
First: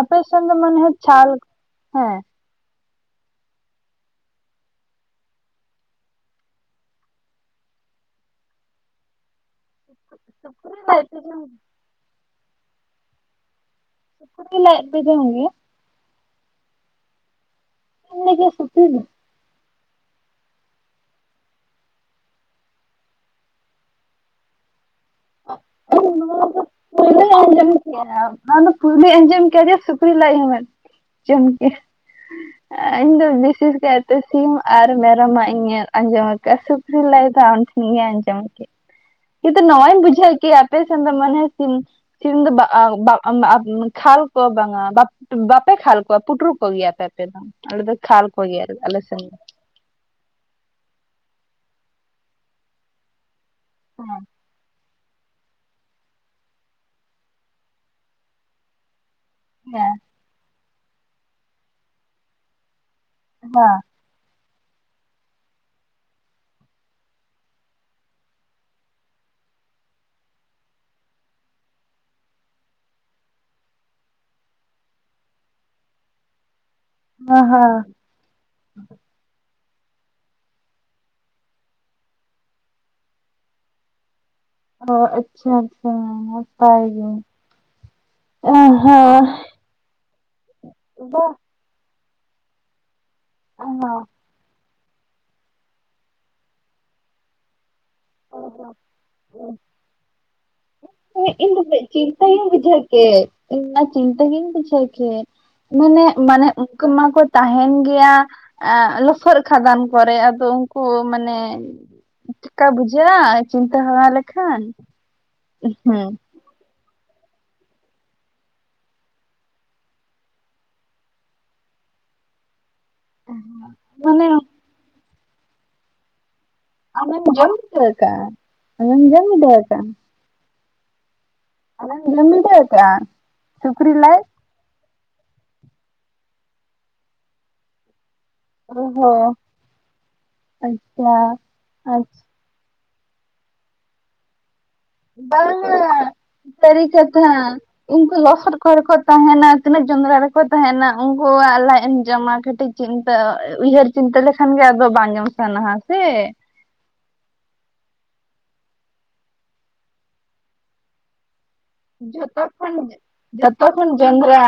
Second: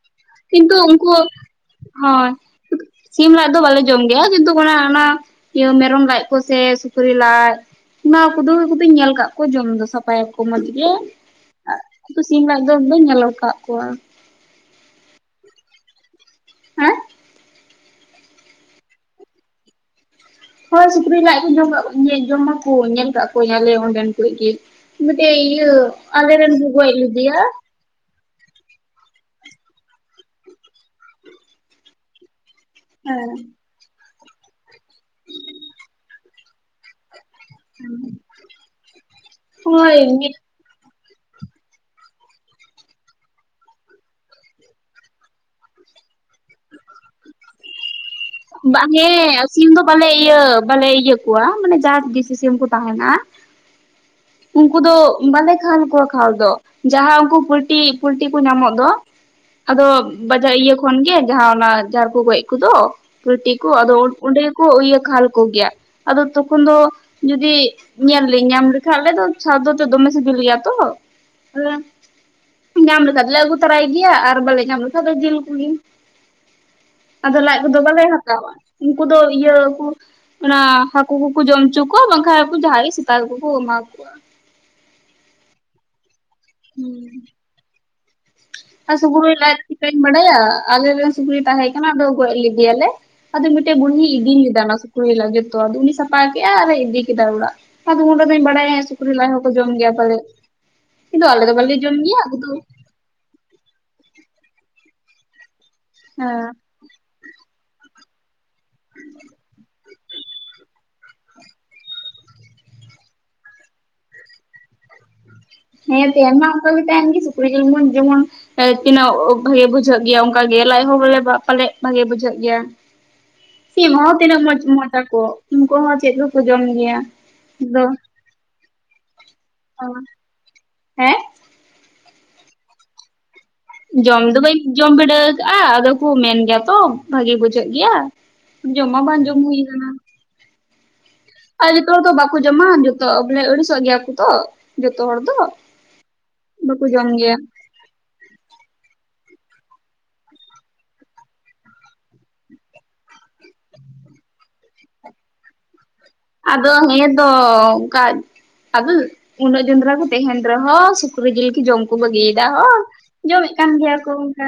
S2: ᱟᱯᱮ ᱥᱮᱱ ᱫᱚ
S1: ᱠᱤᱱᱛᱩ
S2: ᱢᱚᱱᱮ ᱦᱚᱭ
S1: ᱩᱱᱹᱠᱩ
S2: ᱪᱷᱟᱞ ᱦᱮᱸ
S1: ᱦᱳᱭ ᱾ ᱥᱤᱢ ᱞᱟᱡ ᱫᱚ ᱵᱟᱞᱮ ᱡᱚᱢ ᱜᱮᱹᱭᱟ ᱠᱤᱱᱛᱩᱠ ᱚᱱᱟ ᱚᱱᱟ ᱤᱭᱟᱹ ᱢᱮᱨᱚᱢ ᱞᱟᱡ ᱠᱚᱸᱥᱮ, ᱥᱩᱠᱨᱤ ᱞᱟᱡ ᱚᱱᱟ ᱠᱚᱫᱚ ᱠᱩᱫᱚᱧ ᱧᱮᱞ ᱟᱠᱟᱫ ᱠᱚᱣᱟ ᱡᱚᱢ ᱫᱚ ᱥᱟᱯᱷᱟᱭᱟᱠᱚ ᱢᱚᱸᱡᱽ
S2: ᱥᱩᱠᱨᱤ
S1: ᱜᱮ,
S2: ᱞᱟᱡ ᱯᱮ ᱡᱚᱢ
S1: ᱠᱤᱱᱛᱩ ᱥᱤᱢ ᱞᱟᱡ ᱫᱚ ᱵᱟᱹᱧ ᱧᱮᱞ ᱟᱠᱟᱜ ᱠᱚᱣᱟ ᱾
S2: ᱥᱩᱠᱨᱤ‌ ᱞᱟᱡ ᱯᱮ ᱡᱚᱢ ᱜᱮᱭᱟ?
S1: ᱦᱮᱸᱜ?
S2: [inaudible] ᱥᱩᱛᱤᱞ
S1: ᱦᱳᱭ ᱥᱩᱠᱨᱤ ᱞᱟᱡ ᱠᱚ [unintelligible] ᱡᱚᱢᱟ ᱠᱚ ᱧᱮᱞ ᱠᱟᱫ ᱠᱚᱣᱟᱹᱧ ᱟᱞᱮ ᱚᱸᱰᱮᱱ ᱠᱩᱡ ᱜᱮ ᱾ ᱢᱮᱴᱮᱡ ᱤᱭᱟᱹ ᱟᱞᱮ
S2: ᱱᱚᱣᱟ
S1: ᱨᱮᱱ
S2: ᱫᱚ
S1: ᱠᱚ ᱜᱚᱡ
S2: ᱯᱳᱭᱞᱳᱧ
S1: ᱞᱮᱫᱤᱭᱟ ᱾
S2: [unintelligible] ᱚᱱᱟ ᱫᱚ ᱯᱩᱭᱞᱩᱧ ᱟᱸᱡᱚᱢ ᱠᱮ ᱥᱩᱠᱨᱤ ᱞᱟᱡ ᱦᱚᱸ [unintelligible] ᱡᱚᱢ ᱜᱮᱭᱟ ᱾ ᱤᱧ ᱫᱚ
S1: ᱦᱮᱸ
S2: ᱵᱤᱥᱮᱥ ᱠᱟᱹᱭᱛᱮ ᱥᱤᱢ, ᱟᱨ ᱢᱮᱹᱨᱚᱢᱟᱜ ᱟᱸᱡᱚᱢ ᱟᱠᱟᱫ-ᱟ, ᱥᱩᱠᱨᱤ ᱞᱟᱡ ᱛᱚ ᱟᱢ ᱴᱷᱮᱱ ᱜᱮᱧ ᱟᱸᱡᱚᱢ ᱠᱮᱫ, ᱠᱤᱱᱛᱩ
S1: ᱦᱳᱭ
S2: ᱱᱚᱣᱟᱧ ᱵᱩᱡᱷᱟᱹᱣ ᱠᱮᱫᱟ ᱟᱯᱮ ᱥᱮᱱ ᱫᱚ ᱢᱟᱱᱮ ᱥᱤᱢ ᱥᱤᱢ ᱫᱚ ᱵᱟᱝ ᱟᱸ [unintelligible] ᱠᱷᱟᱞ ᱠᱚ ᱵᱟᱝᱟ ᱵᱟᱯᱮ ᱠᱷᱟᱞ ᱠᱚᱣᱟ ᱯᱩᱴᱩᱨ ᱠᱚ ᱜᱮᱭᱟᱯᱮ ᱟᱯᱮ ᱫᱚ, ᱟᱞᱮ ᱫᱚ ᱠᱷᱟᱞ ᱾
S1: ᱵᱟᱝ ᱜᱮ ᱥᱤᱢ ᱫᱚ ᱵᱟᱞᱮ ᱤᱭᱟᱹ ᱵᱟᱞᱮ ᱤᱭᱟᱹ ᱠᱚᱣᱟ ᱢᱟᱱᱮ ᱡᱟᱦᱟᱸ ᱫᱮᱥᱤ ᱥᱤᱢ ᱠᱚ ᱛᱟᱦᱮᱱᱟ ᱩᱠᱩ ᱫᱚ ᱵᱟᱞᱮ ᱠᱷᱟᱞ ᱠᱚᱣᱟ ᱠᱷᱟᱞ ᱫᱚ, ᱡᱟᱦᱟᱸ ᱩᱱᱠᱩ ᱯᱚᱞᱴᱤ ᱯᱩᱞᱴᱤ ᱠᱚ ᱧᱟᱢᱚᱜ ᱫᱚ ᱟᱫᱚ
S2: ᱦᱮᱸ
S1: ᱵᱟᱡᱟᱨ ᱤᱭᱟᱹ ᱠᱷᱚᱱᱜᱮ ᱡᱟᱦᱟᱸ ᱚᱱᱟ ᱡᱟᱦᱟ ᱨᱮ ᱠᱚ ᱜᱚᱡ ᱠᱚᱫᱚ ᱯᱚᱞᱴᱤ ᱠᱚ
S2: ᱦᱮᱸ
S1: ᱟᱫᱚ ᱚᱸᱰᱮ ᱜᱮᱹᱠᱚ ᱤᱭᱟᱹ ᱠᱷᱟᱞ ᱠᱚᱜᱮᱭᱟ, ᱟᱫᱚ ᱛᱚᱠᱷᱚᱱ ᱫᱚ ᱡᱩᱫᱤ ᱧᱮᱞ ᱞᱤᱧ ᱧᱟᱢ ᱞᱮᱠᱷᱟᱡ ᱟᱞᱮ ᱫᱚ ᱥᱟᱹᱫᱚ ᱫᱚ ᱮᱛᱮ ᱫᱚᱸᱢᱮ ᱥᱤᱵᱤᱞ ᱜᱮᱭᱟ ᱛᱚ ᱾ ᱴᱛᱟᱦᱞᱮ ᱧᱟᱢ ᱞᱮᱹᱠᱷᱟᱡ ᱫᱚᱞᱮ ᱟᱹᱜᱩ ᱛᱚᱨᱟᱭ ᱜᱮᱭᱟ ᱟᱨ ᱵᱟᱞᱮ ᱧᱟᱢ ᱞᱮᱠᱷᱟᱡ ᱫᱚ ᱡᱤᱞ ᱠᱚᱜᱮ ᱾ ᱟᱸᱫᱚ ᱞᱟᱡ ᱠᱚᱹᱫᱚ
S2: ᱦᱮᱸ
S1: ᱵᱟᱞᱮ ᱦᱟᱛᱟᱣᱟ, ᱩᱱᱠᱩ ᱫᱚ ᱤᱭᱟᱹ ᱠᱚ ᱚᱱᱟ ᱦᱟᱹᱠᱩ ᱠᱚ ᱠᱩ ᱡᱚᱢ ᱚᱪᱩ ᱠᱚᱣᱟ ᱵᱟᱝ ᱠᱷᱟᱡ [unintelligible] ᱩᱱᱠᱩ ᱡᱟᱦᱟᱭ ᱜᱮ ᱥᱮᱛᱟ ᱠᱚᱜᱮ ᱥᱮᱛᱟ ᱠᱚ ᱜᱮ ᱮᱢᱟ ᱠᱚᱸᱣᱟ ᱾
S2: ᱚ ᱟᱪᱷᱟ ᱟᱪᱪᱷᱟ, ᱱᱟᱯᱟᱭ ᱜᱮ ᱾
S1: ᱟᱨ ᱥᱩᱠᱨᱤ ᱞᱟᱡ ᱪᱟᱹᱠᱟᱧ ᱵᱟᱹᱰᱟᱭᱟ ᱟᱞᱮᱨᱮᱱ ᱥᱩᱠᱨᱤ ᱛᱟᱦᱮᱸ ᱠᱟᱱᱟ ᱟᱫᱚ ᱜᱚᱡ ᱞᱮᱫᱮᱭᱟ ᱞᱮ᱾ ᱟᱫᱚ ᱢᱤᱫᱴᱮᱜ
S2: ᱵᱟ
S1: ᱵᱩᱲᱦᱤ ᱤᱫᱤ ᱞᱮᱫᱟ ᱚᱱᱟ ᱥᱩᱠᱨᱤ [unintelligible] ᱡᱚᱛᱚ ᱟᱫᱚ ᱩᱱᱤ ᱥᱟᱯᱷᱟ ᱠᱮᱜᱼᱟ ᱟᱨᱮ ᱤᱫᱤ ᱠᱮᱫᱟ ᱚᱲᱟᱜ᱾ ᱟᱫᱚ ᱩᱱᱤ ᱨᱮᱫᱚᱧ ᱵᱟᱲᱟᱭᱟ ᱥᱩᱠᱨᱤ ᱞᱟᱡ ᱦᱚᱸᱠᱚ ᱡᱚᱢ ᱜᱮᱭᱟ ᱯᱟᱞᱮᱜ ᱠᱤᱱᱛᱩ ᱟᱞᱮ ᱫᱚ ᱵᱟᱞᱮ ᱡᱚᱢ ᱜᱮᱭᱟ [unintelligible]
S2: ᱠᱮ ᱤᱧ ᱢᱟ ᱪᱤᱱᱛᱟᱹ ᱜᱮᱧ ᱵᱩᱡᱷᱟᱹᱣ ᱠᱮᱜ ᱢᱟᱱᱮ ᱢᱟᱱᱮ ᱠᱚ ᱢᱟ ᱠᱚ ᱛᱟᱦᱮᱱ ᱜᱮᱭᱟ ᱮᱸ ᱞᱚᱥᱚᱫ ᱠᱷᱟᱫᱟᱱ ᱠᱚᱨᱮ ᱟᱫᱚ ᱩᱝ ᱠᱚ ᱢᱟᱱᱮ ᱪᱮᱠᱟ ᱵᱩᱡᱷᱟᱹᱜᱼᱟ ᱪᱤᱱᱛᱟᱹ [unintelligible] ᱞᱮᱠᱷᱟᱱ
S1: ᱦᱮᱸ ᱛᱮᱦᱮᱱ ᱢᱟ ᱚᱝᱠᱚ ᱜᱮ ᱛᱮᱦᱮᱱ ᱜᱮ ᱥᱩᱠᱨᱤ ᱡᱤᱞ ᱵᱚᱱ ᱡᱚᱢᱟ ᱮ ᱛᱤᱱᱟᱹᱜ ᱵᱷᱟᱜᱮ ᱵᱩᱡᱷᱟᱹᱜ ᱜᱮᱭᱟ ᱚᱝᱠᱟ ᱜᱮ ᱞᱟᱡ ᱦᱚᱸ ᱵᱚᱞᱮ ᱯᱟᱞᱮᱜ ᱵᱷᱟᱜᱮ ᱵᱩᱡᱷᱟᱹᱜ ᱜᱮᱭᱟ᱾ ᱥᱤᱢ ᱦᱚᱸ
S2: ᱢᱟᱱᱮ
S1: ᱛᱤᱱᱟᱹᱜ ᱢᱚᱡᱽ ᱢᱚᱡᱟᱠᱚ ᱩᱝᱠᱩ ᱦᱚᱸ ᱪᱮᱜ ᱠᱚᱠᱚ ᱡᱚᱢ ᱜᱮᱭᱟ᱾
S2: ᱟᱢᱮᱢ ᱡᱚᱢ
S1: ᱟᱫᱚ
S2: [unintelligible] ᱟᱢᱮᱢ ᱡᱚᱢ [unintelligible]
S1: ᱦᱮᱸ᱾
S2: [unintelligible] ᱥᱩᱠᱨᱤ ᱞᱟᱡ
S1: ᱡᱚᱢ ᱫᱚ ᱵᱟᱹᱧ ᱡᱚᱢ ᱵᱤᱰᱟᱹᱣ ᱠᱟᱜᱼᱟ ᱟᱫᱚ ᱠᱚ ᱢᱮᱱ ᱜᱮᱭᱟ ᱛᱚ ᱵᱷᱟᱜᱮ ᱵᱩᱡᱷᱟᱹᱜ ᱜᱮᱭᱟ᱾
S2: ᱚ
S1: ᱡᱚᱢ ᱢᱟ ᱵᱟᱝ
S2: ᱦᱚᱸ
S1: ᱡᱚᱢ ᱦᱩᱭ ᱠᱟᱱᱟ᱾
S2: ᱟᱪᱪᱷᱟ᱾
S1: ᱟᱨ ᱡᱚᱛᱚ ᱦᱚᱲ ᱫᱚ ᱵᱟᱠᱚ ᱡᱚᱢᱟ ᱡᱚᱛᱚ ᱵᱚᱞᱮ ᱟᱹᱲᱤᱥᱚᱜ ᱜᱮᱭᱟ ᱠᱚ ᱛᱚ᱾ ᱡᱚᱛᱚ ᱦᱚᱲ ᱫᱚ
S2: ᱵᱟᱝᱟ ᱥᱟᱹᱨᱤ
S1: ᱵᱟᱠᱚ ᱡᱚᱢ
S2: ᱠᱟᱛᱷᱟ᱾
S1: ᱜᱮᱭᱟ
S2: ᱩᱝᱠᱩ ᱞᱚᱥᱚᱫ ᱠᱚᱨᱮ ᱠᱚᱸ ᱛᱟᱦᱮᱱᱟ ᱛᱤᱱᱟᱹᱜ ᱡᱚᱸᱫᱽᱨᱟ ᱨᱮᱠᱚ ᱛᱟᱦᱮᱱᱟ ᱩᱝᱠᱩᱣᱟᱜ ᱞᱟᱡ ᱮᱢ ᱡᱚᱢᱟ ᱠᱟᱹᱴᱤᱡ ᱪᱤᱱᱛᱟᱹ ᱩᱭᱦᱟᱹᱨ ᱪᱤᱱᱛᱟᱹ ᱞᱮᱠᱷᱟᱱ ᱜᱮ ᱟᱫᱚ ᱵᱟᱝ ᱡᱚᱢ ᱥᱟᱱᱟᱣᱟ ᱥᱮ᱾
S1: ᱟᱫᱚ ᱦᱮᱸ ᱫᱚ ᱚᱝᱠᱟ ᱟᱫᱚ ᱩᱱᱟᱹᱜ ᱡᱚᱸᱫᱽᱨᱟ ᱠᱚ ᱛᱟᱦᱮᱱ ᱨᱮᱦᱚᱸ ᱥᱩᱠᱨᱤ ᱡᱤᱞ ᱠᱤ ᱡᱚᱢ ᱠᱚ ᱵᱟᱹᱜᱤᱭᱫᱟ ᱦᱚᱲ? ᱡᱚᱢᱮᱫ ᱠᱟᱱ
S2: ᱡᱚᱛᱚᱠᱷᱚᱱ
S1: ᱜᱮᱭᱟ ᱠᱚ
S2: ᱡᱚᱸᱫᱽᱨᱟ᱾
S1: ᱚᱱᱠᱟ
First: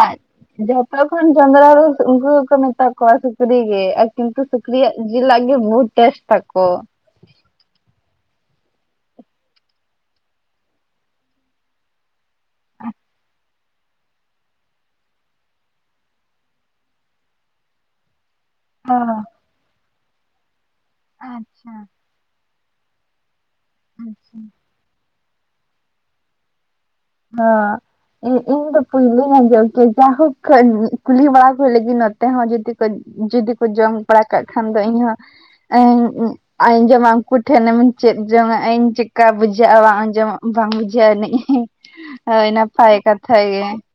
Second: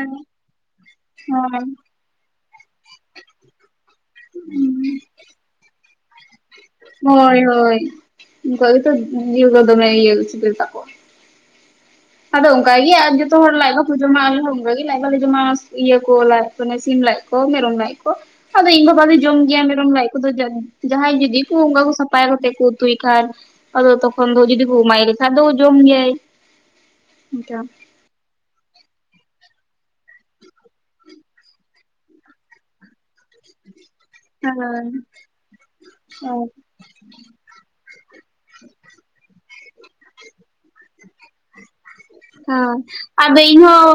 S2: ᱡᱷᱚᱛᱚ ᱠᱷᱚᱱ
S1: ᱦᱳᱭ
S2: ᱡᱚᱸᱫᱽᱨᱟ ᱫᱚ ᱩᱝᱠᱩ ᱜᱮᱠᱚ ᱢᱮᱛᱟᱣ ᱠᱚᱣᱟ ᱥᱩᱠᱨᱤ ᱜᱮ ᱟᱨ ᱠᱤᱱᱛᱩ ᱥᱩᱠᱨᱤᱭᱟᱜ ᱡᱤ ᱡᱤᱞᱟᱜ ᱜᱮ ᱵᱚᱦᱩᱛ ᱴᱮᱥ ᱛᱟᱠᱚ᱾
S1: ᱦᱳᱭ ᱦᱳᱭ ᱩᱝᱠᱩᱣᱟᱜ ᱜᱮ ᱛᱚ ᱤᱭᱟᱹ ᱫᱚ ᱫᱚᱢᱮ ᱤᱭᱟᱹ ᱥᱤᱵᱤᱞ ᱛᱟᱠᱚᱣᱟ᱾ ᱟᱫᱚ ᱚᱝᱠᱟ ᱜᱮᱭᱟ ᱟᱨ ᱡᱚᱛᱚ ᱦᱚᱲ ᱞᱟᱡ ᱵᱟ ᱠᱚ ᱡᱚᱢᱟ ᱟᱞᱮ ᱦᱚᱸ ᱚᱝᱠᱟ ᱜᱮ ᱞᱟᱡ ᱵᱟᱞᱮ ᱡᱚᱢᱟ ᱤᱭᱟᱹ ᱠᱚ ᱞᱟᱡ ᱠᱚ ᱚᱱᱮ ᱥᱤᱢ ᱞᱟᱡ ᱠᱚ ᱢᱮᱨᱩᱢ ᱞᱟᱡ ᱠᱚ᱾ ᱟᱫᱚ ᱤᱧ
S2: ᱚ
S1: ᱵᱟᱵᱟ ᱜᱮ ᱡᱚᱢ ᱜᱮᱭᱟᱭ ᱢᱮᱨᱚᱢ ᱞᱟᱡ ᱠᱚᱫᱚ ᱡᱟ-ᱡᱟᱦᱟᱸᱭ ᱡᱩᱫᱤ ᱠᱚ
S2: ᱟᱪᱪᱷᱟ
S1: ᱚᱝᱠᱟ ᱠᱚ ᱥᱟᱯ ᱯᱟᱭ ᱠᱟᱛᱮᱜ ᱠᱚ ᱩᱛᱩᱭ ᱠᱷᱟᱱ ᱟᱫᱚ ᱛᱚᱠᱷᱚᱱ
S2: ᱟᱪᱪᱷᱟ
S1: ᱫᱚ ᱡᱩᱫᱤ ᱠᱚ ᱮᱢᱟᱭ ᱞᱮᱠᱷᱟᱱ ᱫᱚ ᱡᱚᱢ ᱜᱮᱭᱟᱭ᱾ ᱚᱱᱠᱟ
S2: ᱦᱚᱸ ᱤᱧ ᱫᱚ ᱯᱩᱭᱞᱩᱧ [inaudible] ᱡᱟ ᱦᱳᱠ ᱠᱩᱞᱦᱤ ᱵᱟᱲᱟ ᱠᱚ ᱞᱟᱹᱜᱤ ᱱᱚᱛᱮ ᱦᱚᱸ ᱡᱚᱫᱤ ᱠᱚ ᱡᱩᱫᱤ ᱠᱚ ᱡᱚᱢ ᱵᱟᱲᱟ ᱠᱟᱜ ᱠᱷᱟᱱ ᱫᱚ ᱤᱧ ᱦᱚᱸ ᱟᱡᱚᱢᱟ ᱩᱝᱠᱩ [unintelligible]
S1: ᱦᱚᱸ ᱟᱫᱚ ᱤᱧᱦᱚᱸ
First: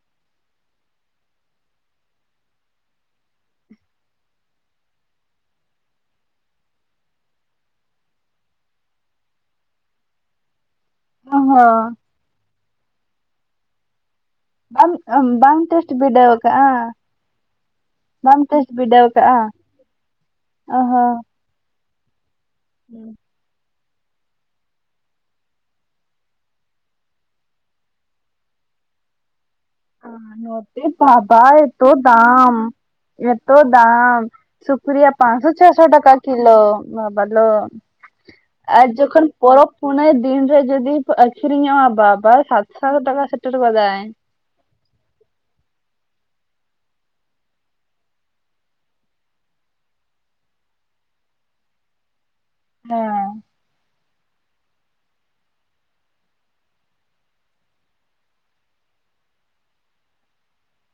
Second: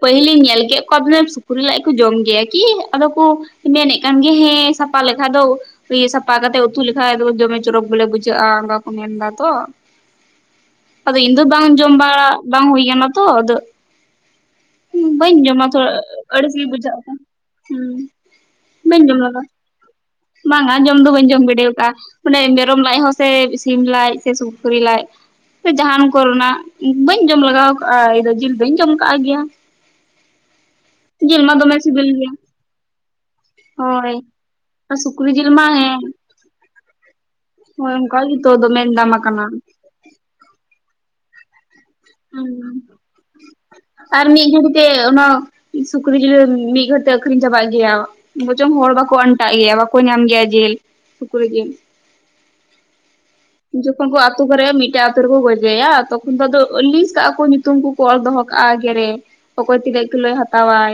S1: ᱯᱟᱹᱦᱤᱞᱧ ᱧᱮᱞ ᱠᱮᱜ ᱠᱚᱣᱟ ᱵᱚᱞᱮ ᱥᱩᱠᱨᱤ ᱞᱟᱡ ᱠᱚ ᱡᱚᱢ ᱜᱮᱭᱟ ᱠᱤ ᱟᱫᱚ ᱠᱚ ᱢᱮᱱᱮᱜ ᱠᱟᱱ ᱜᱮ ᱦᱮᱸ ᱥᱟᱯᱷᱟ ᱞᱮᱠᱷᱟ ᱫᱚ ᱤᱭᱟᱹ ᱥᱟᱯᱷᱟ ᱠᱟᱛᱮᱜ ᱩᱛᱩ ᱞᱮᱠᱷᱟᱡ ᱫᱚᱢᱮ ᱪᱚᱨᱚᱠ ᱵᱚᱞᱮ ᱵᱩᱡᱷᱟᱹᱜᱼᱟ ᱚᱝᱠᱟ ᱠᱚ ᱢᱮᱱᱫᱟ ᱛᱚ᱾ ᱟᱫᱚ
S2: [inaudible]
S1: ᱤᱧ ᱫᱚ ᱵᱟᱝ
S2: ᱦᱚᱸ
S1: ᱡᱚᱢ ᱵᱟᱲᱟ ᱵᱟᱝ ᱦᱩᱭ ᱠᱟᱱᱟ ᱛᱚ ᱟᱫᱚ ᱵᱟᱹᱧ
S2: ᱵᱟᱢ ᱵᱟᱢ
S1: ᱡᱚᱢᱟ ᱛᱷᱚ
S2: ᱴᱮᱥᱴ ᱵᱤᱰᱟᱹᱣ
S1: ᱟᱹᱲᱤᱥ ᱜᱮ
S2: ᱠᱟᱜᱼᱟ
S1: ᱵᱩᱡᱷᱟᱹᱜᱼᱟ [inaudible] ᱦᱩᱸ
S2: ᱵᱟᱢ ᱴᱮᱥᱴ
S1: ᱵᱟᱹᱧ
S2: ᱵᱤᱰᱟᱹᱣ
S1: ᱡᱚᱢ
S2: ᱠᱟᱜᱼᱟ
S1: ᱞᱮᱫᱟ ᱵᱟᱝᱟ
S2: ᱚ
S1: ᱡᱚᱢ ᱫᱚ
S2: ᱦᱚᱸ
S1: ᱵᱟᱹᱧ ᱡᱚᱢ ᱵᱤᱰᱟᱹᱣ ᱠᱟᱜᱼᱟ᱾ ᱢᱟᱱᱮ ᱢᱮᱨᱚᱢ ᱞᱟᱡ ᱦᱚᱸ ᱥᱮ ᱥᱤᱢ ᱞᱟᱡ ᱥᱮ ᱥᱩᱠᱨᱤ ᱞᱟᱡ ᱡᱟᱦᱟᱱ ᱠᱚᱨᱮᱱᱟᱜ ᱵᱟᱹᱧ ᱡᱚᱢ ᱞᱮᱟᱜᱟᱣ ᱠᱟᱜᱼᱟ ᱡᱤᱞ ᱫᱚᱹᱧ ᱡᱚᱢ ᱠᱟᱜ ᱜᱮᱭᱟ᱾
S2: ᱟ ᱱᱚᱛᱣ
S1: ᱡᱤᱞ
S2: ᱵᱟᱵᱟ
S1: ᱢᱟ ᱫᱚᱢᱮ
S2: ᱮᱛᱚ
S1: ᱥᱤᱵᱤᱞ ᱜᱮᱭᱟ
S2: ᱫᱟᱢ ᱮᱛᱚ ᱫᱟᱢ
S1: ᱦᱳᱭ
S2: ᱥᱩᱠᱨᱤᱭᱟ
S1: ᱥᱩᱠᱨᱤ
S2: ᱯᱟᱸᱥᱚ
S1: ᱡᱤᱞ ᱢᱟ
S2: ᱪᱷᱚᱥᱚ
S1: ᱦᱮᱸ
S2: ᱴᱟᱠᱟ ᱠᱤᱞᱳ ᱵᱟᱵᱟᱞᱳ,
S1: ᱦᱳᱭ ᱚᱱᱠᱟ ᱜᱮᱛᱚ ᱫᱚᱢᱮ
S2: ᱟᱨ
S1: ᱫᱟᱢ
S2: ᱡᱚᱠᱷᱚᱱ
S1: ᱟᱠᱟᱱᱟ
S2: ᱯᱚᱨᱚᱵ ᱯᱩᱱᱟᱹᱭ ᱫᱤᱱ ᱨᱮ ᱡᱩᱫᱤ ᱟᱹᱠᱷᱤᱨᱧᱚᱜᱼᱟ ᱵᱟᱵᱟ ᱨᱮ
S1: ᱦᱩᱸ
S2: ᱥᱟᱛᱥᱚ ᱴᱟᱠᱟ ᱥᱮᱴᱮᱨ ᱜᱚᱫᱟᱭ ᱾
S1: ᱟᱨ ᱢᱤᱫ ᱜᱷᱟᱹᱲᱤᱡ ᱛᱮ ᱚᱱᱟ ᱥᱩᱠᱨᱤ ᱡᱤᱞ ᱢᱤᱫ ᱜᱷᱟᱹᱲᱤ ᱛᱮ ᱟᱠᱷᱨᱤᱧ ᱪᱟᱵᱟᱜ ᱜᱮᱭᱟ ᱾ ᱵᱚᱪᱚᱝ ᱦᱚᱲ ᱵᱟᱠᱚ ᱟᱱᱴᱟᱜ ᱜᱮᱭᱟ ᱵᱟᱠᱚ ᱧᱟᱢ ᱜᱮᱭᱟ ᱡᱤᱞ, ᱥᱩᱠᱨᱤ ᱡᱤᱞ ᱾
S2: ᱦᱮᱸ ᱾
S1: ᱡᱚᱠᱷᱚᱱ ᱠᱚ ᱟᱛᱩ ᱠᱚᱨᱮ ᱢᱤᱫᱴᱮᱡ ᱟᱛᱩ ᱨᱮᱠᱚ ᱜᱚᱡᱮᱭᱟ ᱛᱚᱠᱷᱚᱱ ᱫᱚ ᱟᱫᱚ ᱞᱤᱥᱴ ᱠᱟᱜᱼᱟ ᱠᱚ ᱧᱩᱛᱩᱢ ᱠᱚᱠᱚ ᱚᱞ ᱫᱚᱦᱚ ᱠᱟᱜᱼᱟ ᱟᱜᱮ ᱨᱮ ᱚᱠᱚᱭ ᱛᱤᱱᱟᱹᱜ ᱠᱤᱞᱳ ᱦᱟᱛᱟᱣᱟᱭ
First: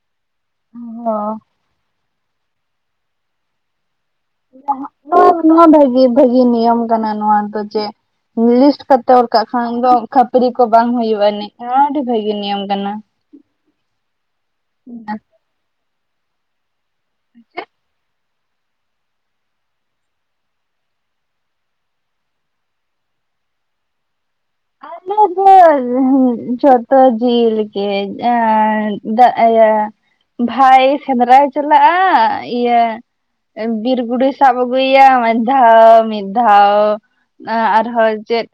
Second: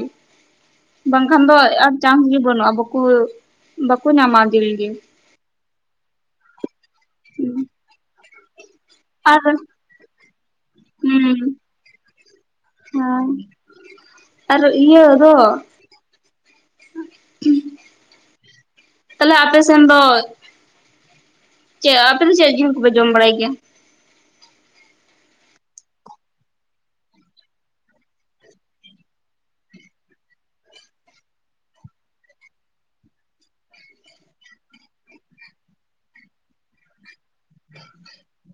S1: ᱾
S2: ᱚ
S1: ᱵᱟᱝᱠᱷᱟᱱ ᱫᱚ ᱟᱨ ᱪᱟᱱᱥ ᱜᱮ ᱵᱟᱹᱱᱩᱜᱼᱟ ᱵᱟᱠᱩ ᱵᱟᱠᱚ ᱧᱟᱢᱟ ᱡᱤᱞ ᱜᱮ ᱾
S2: ᱟᱨ [unintelligible] ᱱᱚᱣᱭᱟ ᱵᱷᱟᱹᱜᱤ ᱵᱷᱟᱹᱜᱤ ᱱᱤᱭᱚᱢ ᱠᱟᱱᱟ ᱱᱚᱣᱟ ᱫᱚ ᱡᱮ ᱞᱤᱥᱴ [unintelligible] ᱛᱚᱨ
S1: ᱟᱨ
S2: ᱠᱟᱜ ᱠᱷᱟᱱ ᱫᱚ ᱠᱷᱟᱹᱯᱨᱤ ᱠᱚ ᱵᱟᱝ ᱦᱩᱭᱩᱜ-ᱟ ᱤᱱᱟᱹ
S1: ᱦᱩᱸ
S2: ᱠᱷᱟᱡᱟᱹᱰᱤ ᱵᱷᱟᱹᱜᱤ ᱱᱤᱭᱚᱢ ᱠᱟᱱᱟ ᱾
S1: ᱟᱨᱚ ᱤᱭᱟᱹ ᱫᱚ
S2: ᱪᱮᱫ?
S1: ᱛᱟᱦᱞᱮ ᱟᱯᱮ ᱥᱮᱱ ᱫᱚ ᱪᱮᱫ ᱟᱯᱮ ᱫᱚ ᱪᱮᱫ ᱡᱤᱞ ᱠᱚᱯᱮ ᱡᱚᱢ ᱵᱟᱲᱟᱭ ᱜᱮᱭᱟ?
S2: ᱟᱞᱮ ᱫᱚ ᱡᱷᱚᱛᱚ ᱡᱤᱞ ᱜᱮ, ᱮᱸ ᱫᱟᱜ ᱟᱭᱟ ᱾ ᱵᱷᱟᱭ ᱥᱮᱸᱫᱽᱨᱟᱭ ᱪᱟᱞᱟᱜᱼᱟ ᱤᱭᱟᱹ ᱵᱤᱨ ᱜᱩᱰᱩᱭ ᱥᱟᱵ ᱟᱹᱜᱩᱭᱭᱟ ᱢᱤᱫ ᱫᱷᱟᱣ ᱢᱤᱫ ᱫᱷᱟᱣ ᱟᱨᱦᱚᱸ ᱪᱮᱫ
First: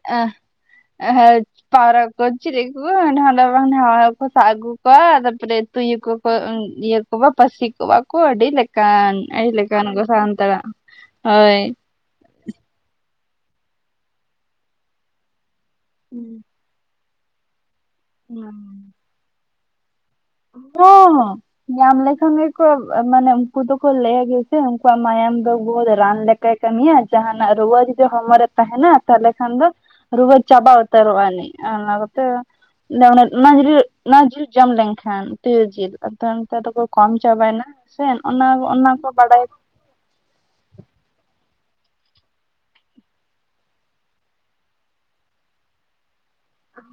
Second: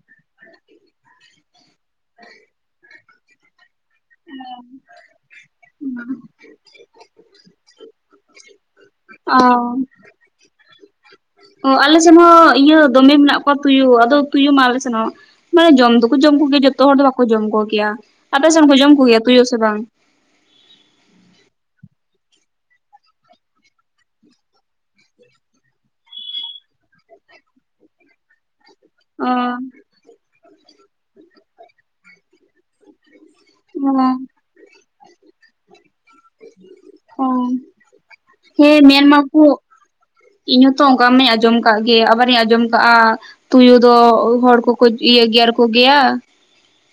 S2: ᱦᱮᱸᱪ ᱯᱟᱣᱨᱟ ᱠᱚ ᱪᱮᱞᱤ ᱠᱚ [unintelligible] ᱠᱚ ᱥᱟᱵ ᱟᱹᱜᱩ ᱠᱚᱣᱟ ᱛᱟᱯᱚᱨᱮ ᱛᱩᱭᱩ ᱠᱚᱠᱚ ᱤᱭᱟᱹ ᱠᱚᱣᱟ ᱯᱟᱹᱥᱤ ᱠᱚᱣᱟ ᱠᱚ ᱟᱹᱰᱤ ᱞᱮᱠ ᱠᱟᱱ ᱟᱹᱰᱤ
S1: ᱚ
S2: ᱞᱮᱠᱟᱱ ᱠᱚ ᱥᱛᱟᱲᱟᱜ ᱾ ᱦᱳᱭ
S1: ᱚ
S2: ᱾
S1: ᱟᱞᱮ ᱥᱮᱱ ᱦᱚᱸ ᱤᱭᱟᱹ ᱫᱚᱢᱮ ᱢᱮᱱᱟᱜ ᱠᱚᱣᱟ ᱛᱩᱭᱩ ᱟᱫᱚ ᱛᱩᱭᱩ ᱢᱟ ᱟᱞᱮ ᱥᱮᱱ ᱦᱚᱸ ᱢᱟᱱᱮ ᱡᱚᱢ ᱫᱚᱠᱚ ᱡᱚᱢ
S2: ᱦᱩᱸ
S1: ᱠᱚᱜᱮᱭᱟ ᱡᱚᱛᱚ ᱦᱚᱲ ᱫᱚ ᱵᱟᱠᱚ ᱡᱚᱢ ᱠᱚᱜᱮᱭᱟ ᱾ ᱟᱯᱮ ᱥᱮᱱ ᱠᱚ
S2: ᱦᱩᱸ
S1: ᱡᱚᱢ ᱠᱚᱜᱮᱭᱟ ᱛᱩᱭᱩ ᱥᱮ ᱵᱟᱝ?
S2: ᱦᱮᱸ ᱦᱮᱸ ᱾ ᱧᱟᱢ ᱞᱮᱠᱷᱟᱱ ᱜᱮᱠᱚ ᱢᱟᱱᱮ ᱩᱱᱠᱩ ᱫᱚᱠᱚ ᱞᱟᱹᱭᱟ ᱜᱮ ᱥᱮ ᱩᱱᱠᱩᱣᱟᱜ ᱢᱟᱭᱟᱢ ᱫᱚ ᱵᱚᱦᱩᱛ ᱨᱟᱱ ᱞᱮᱠ ᱠᱟᱭ ᱠᱟᱹᱢᱤᱭᱟ ᱡᱟᱦᱟᱸᱱᱟᱜ ᱨᱩᱣᱟᱹ ᱡᱩᱫᱤ ᱦᱚᱲᱢᱚ ᱨᱮ ᱛᱟᱦᱮᱱᱟ ᱾
S1: ᱚ
S2: ᱛᱟᱦᱚᱞᱮ ᱠᱷᱟᱱ ᱫᱚ ᱨᱩᱣᱟᱹ ᱪᱟᱵᱟ ᱩᱛᱟᱹᱨᱚᱜᱼᱟ ᱟᱹᱱᱤᱡ ᱚᱱᱟ ᱠᱚᱛᱮ ᱾ ᱚᱱᱟ ᱚᱱᱟ ᱚᱱᱟ ᱡᱩᱫᱤ ᱚᱱᱟ ᱡᱤᱞ ᱡᱚᱢ ᱞᱮᱱᱠᱷᱟᱱ ᱛᱩᱭᱩ ᱡᱤᱞ ᱾ ᱛᱟᱭᱚᱢ ᱛᱮ ᱟᱫᱚ ᱠᱚ ᱠᱚᱢ
S1: ᱚ ᱚ
S2: ᱪᱟᱵᱟᱭᱮᱱᱟ ᱥᱮ ᱚᱱᱟ
S1: ᱦᱮᱸ
S2: ᱚᱱᱟ
S1: ᱢᱮᱱ
S2: ᱠᱚ
S1: ᱢᱟᱠᱚ
S2: ᱵᱟᱰᱟᱭ
S1: ᱤᱧ ᱦᱚᱸᱛᱚ ᱚᱱᱠᱟ ᱢᱟᱸᱧ ᱟᱸᱡᱚᱢ ᱠᱟᱜ ᱜᱮ ᱟᱵᱟᱨᱤᱧ ᱟᱸᱡᱚᱢ ᱠᱟᱜᱼᱟ ᱛᱩᱭᱩ ᱫᱚ ᱦᱚᱲ ᱠᱚᱠᱚ ᱤᱭᱟᱹ ᱜᱮᱨ ᱠᱚᱜᱮᱭᱟ ᱾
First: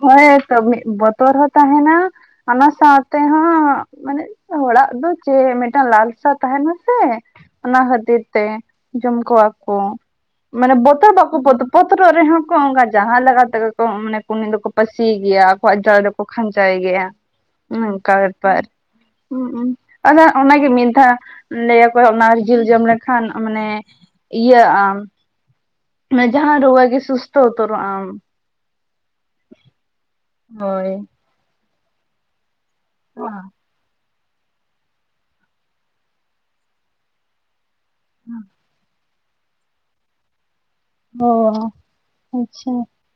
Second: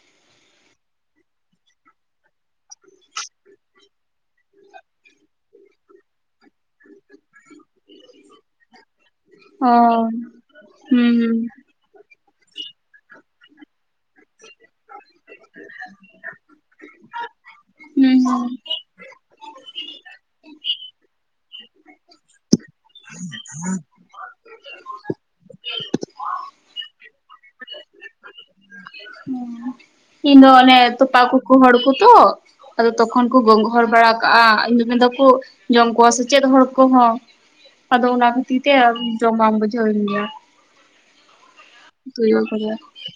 S2: ᱦᱳᱭ ᱛᱚ ᱢᱤᱫ ᱵᱚᱛᱚᱨ ᱦᱚᱸ ᱛᱟᱦᱮᱱᱟ ᱚᱱᱟ ᱥᱟᱶ ᱛᱮᱦᱚᱸ ᱢᱟᱱᱮ ᱦᱚᱲᱟᱜ ᱫᱚ ᱪᱮᱫ ᱢᱮᱫᱴᱟᱝ ᱞᱟᱞᱥᱟ ᱛᱟᱦᱮᱱᱟ ᱥᱮ ᱾ ᱚᱱᱟ ᱠᱷᱟᱹᱛᱤᱨ ᱛᱮ ᱡᱚᱢ ᱠᱚᱣᱟ
S1: ᱚ
S2: ᱠᱚ, ᱢᱟᱱᱮ
S1: ᱦᱩᱸ
S2: ᱵᱚᱛᱚᱨ ᱵᱟᱠᱚ ᱵᱚᱛ ᱵᱚᱛᱨᱚᱜ ᱨᱮᱦᱚᱸ ᱠᱚ ᱚᱱᱠᱟ ᱡᱟᱦᱟᱸ ᱞᱮᱠᱟ ᱛᱮᱜᱮ ᱠᱚ ᱢᱟᱱᱮ ᱩᱱᱤ ᱫᱚᱠᱚ ᱯᱟᱹᱥᱤᱭ ᱜᱮᱭᱟ ᱟᱠᱚᱣᱟᱜ ᱡᱟᱞ ᱨᱮᱠᱚ ᱠᱷᱟᱸᱪᱟᱭ ᱜᱮᱭᱟ
S1: ᱦᱩᱸ
S2: ᱚᱱᱠᱟ
S1: ᱦᱩᱸ ᱦᱩᱸ
S2: ᱵᱮᱯᱟᱨ ᱾ ᱦᱩᱸᱜ -ᱩᱸ ᱟᱫᱚ ᱚᱱᱟ ᱜᱮ ᱢᱤᱫ ᱫᱷᱟᱣ ᱞᱟᱹᱭ ᱟᱠᱚ ᱚᱱᱟ ᱡᱤᱞ ᱡᱚᱢ ᱢᱮ ᱾ ᱠᱷᱟᱱ ᱢᱟᱱᱮ ᱤᱭᱟᱹ ᱟᱢ ᱢᱟᱱᱮ ᱡᱟᱦᱟᱸ ᱨᱩᱣᱟᱹ ᱜᱮ ᱥᱩᱥᱛᱷᱚ ᱩᱛᱟᱹᱨᱚᱜ ᱟᱢ ᱾
S1: ᱦᱩᱸ ᱾ ᱤᱧ ᱫᱚ ᱚᱱᱮ
S2: ᱦᱳᱭ
S1: ᱛᱚᱯᱟ ᱠᱚᱠᱚ ᱦᱚᱲ ᱠᱚᱛᱚ ᱟᱫᱚ ᱛᱚᱠᱷᱚᱱ ᱠᱚ ᱜᱚᱝᱜᱷᱚᱨ ᱵᱟᱲᱟ ᱠᱟᱜ-ᱟ, ᱤᱧ ᱫᱚ ᱢᱮᱱ ᱫᱟᱠᱚ ᱡᱚᱢ ᱠᱚᱣᱟ ᱥᱮ ᱪᱮᱫ ᱦᱚᱲ ᱠᱚᱦᱚᱸ ᱟᱫᱚ ᱚᱱᱟ ᱠᱷᱟᱹᱛᱤᱨ ᱛᱮ ᱡᱚᱢ ᱵᱟᱝ ᱵᱩᱡᱷᱟᱹᱣᱤᱧ ᱜᱮᱭᱟ ᱾
S2: ᱦᱚᱸ ᱾
S1: ᱛᱳᱭᱳ ᱠᱚᱜᱮ,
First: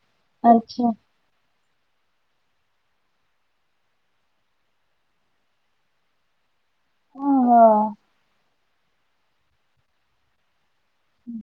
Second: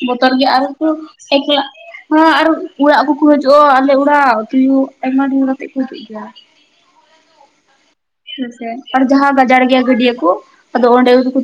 S1: ᱵᱚᱛᱚᱨ ᱜᱮ ᱟᱨ ᱦᱩᱠᱩ ᱥᱮᱠᱟᱜ ᱾ ᱦᱮᱸ ᱟᱨ ᱚᱲᱟᱜ ᱠᱚᱠᱚ ᱦᱤᱡᱩᱜᱼᱟ ᱟᱞᱮ ᱚᱲᱟᱜ ᱛᱩᱭᱩ ᱟᱭᱢᱟ ᱰᱷᱮᱨ ᱠᱟᱛᱮᱜ ᱠᱚ ᱦᱤᱡᱩᱜ ᱜᱮᱭᱟ ᱾
S2: ᱚᱸ ᱦᱚ
S1: ᱦᱮᱸᱥᱮ ᱟᱨ ᱡᱟᱦᱟᱸ ᱜᱟᱡᱟᱲ ᱜᱮᱭᱟ ᱜᱤᱰᱤᱭᱟᱹ ᱠᱚ ᱟᱫᱚ ᱚᱸᱰᱮ ᱩᱝᱠᱩ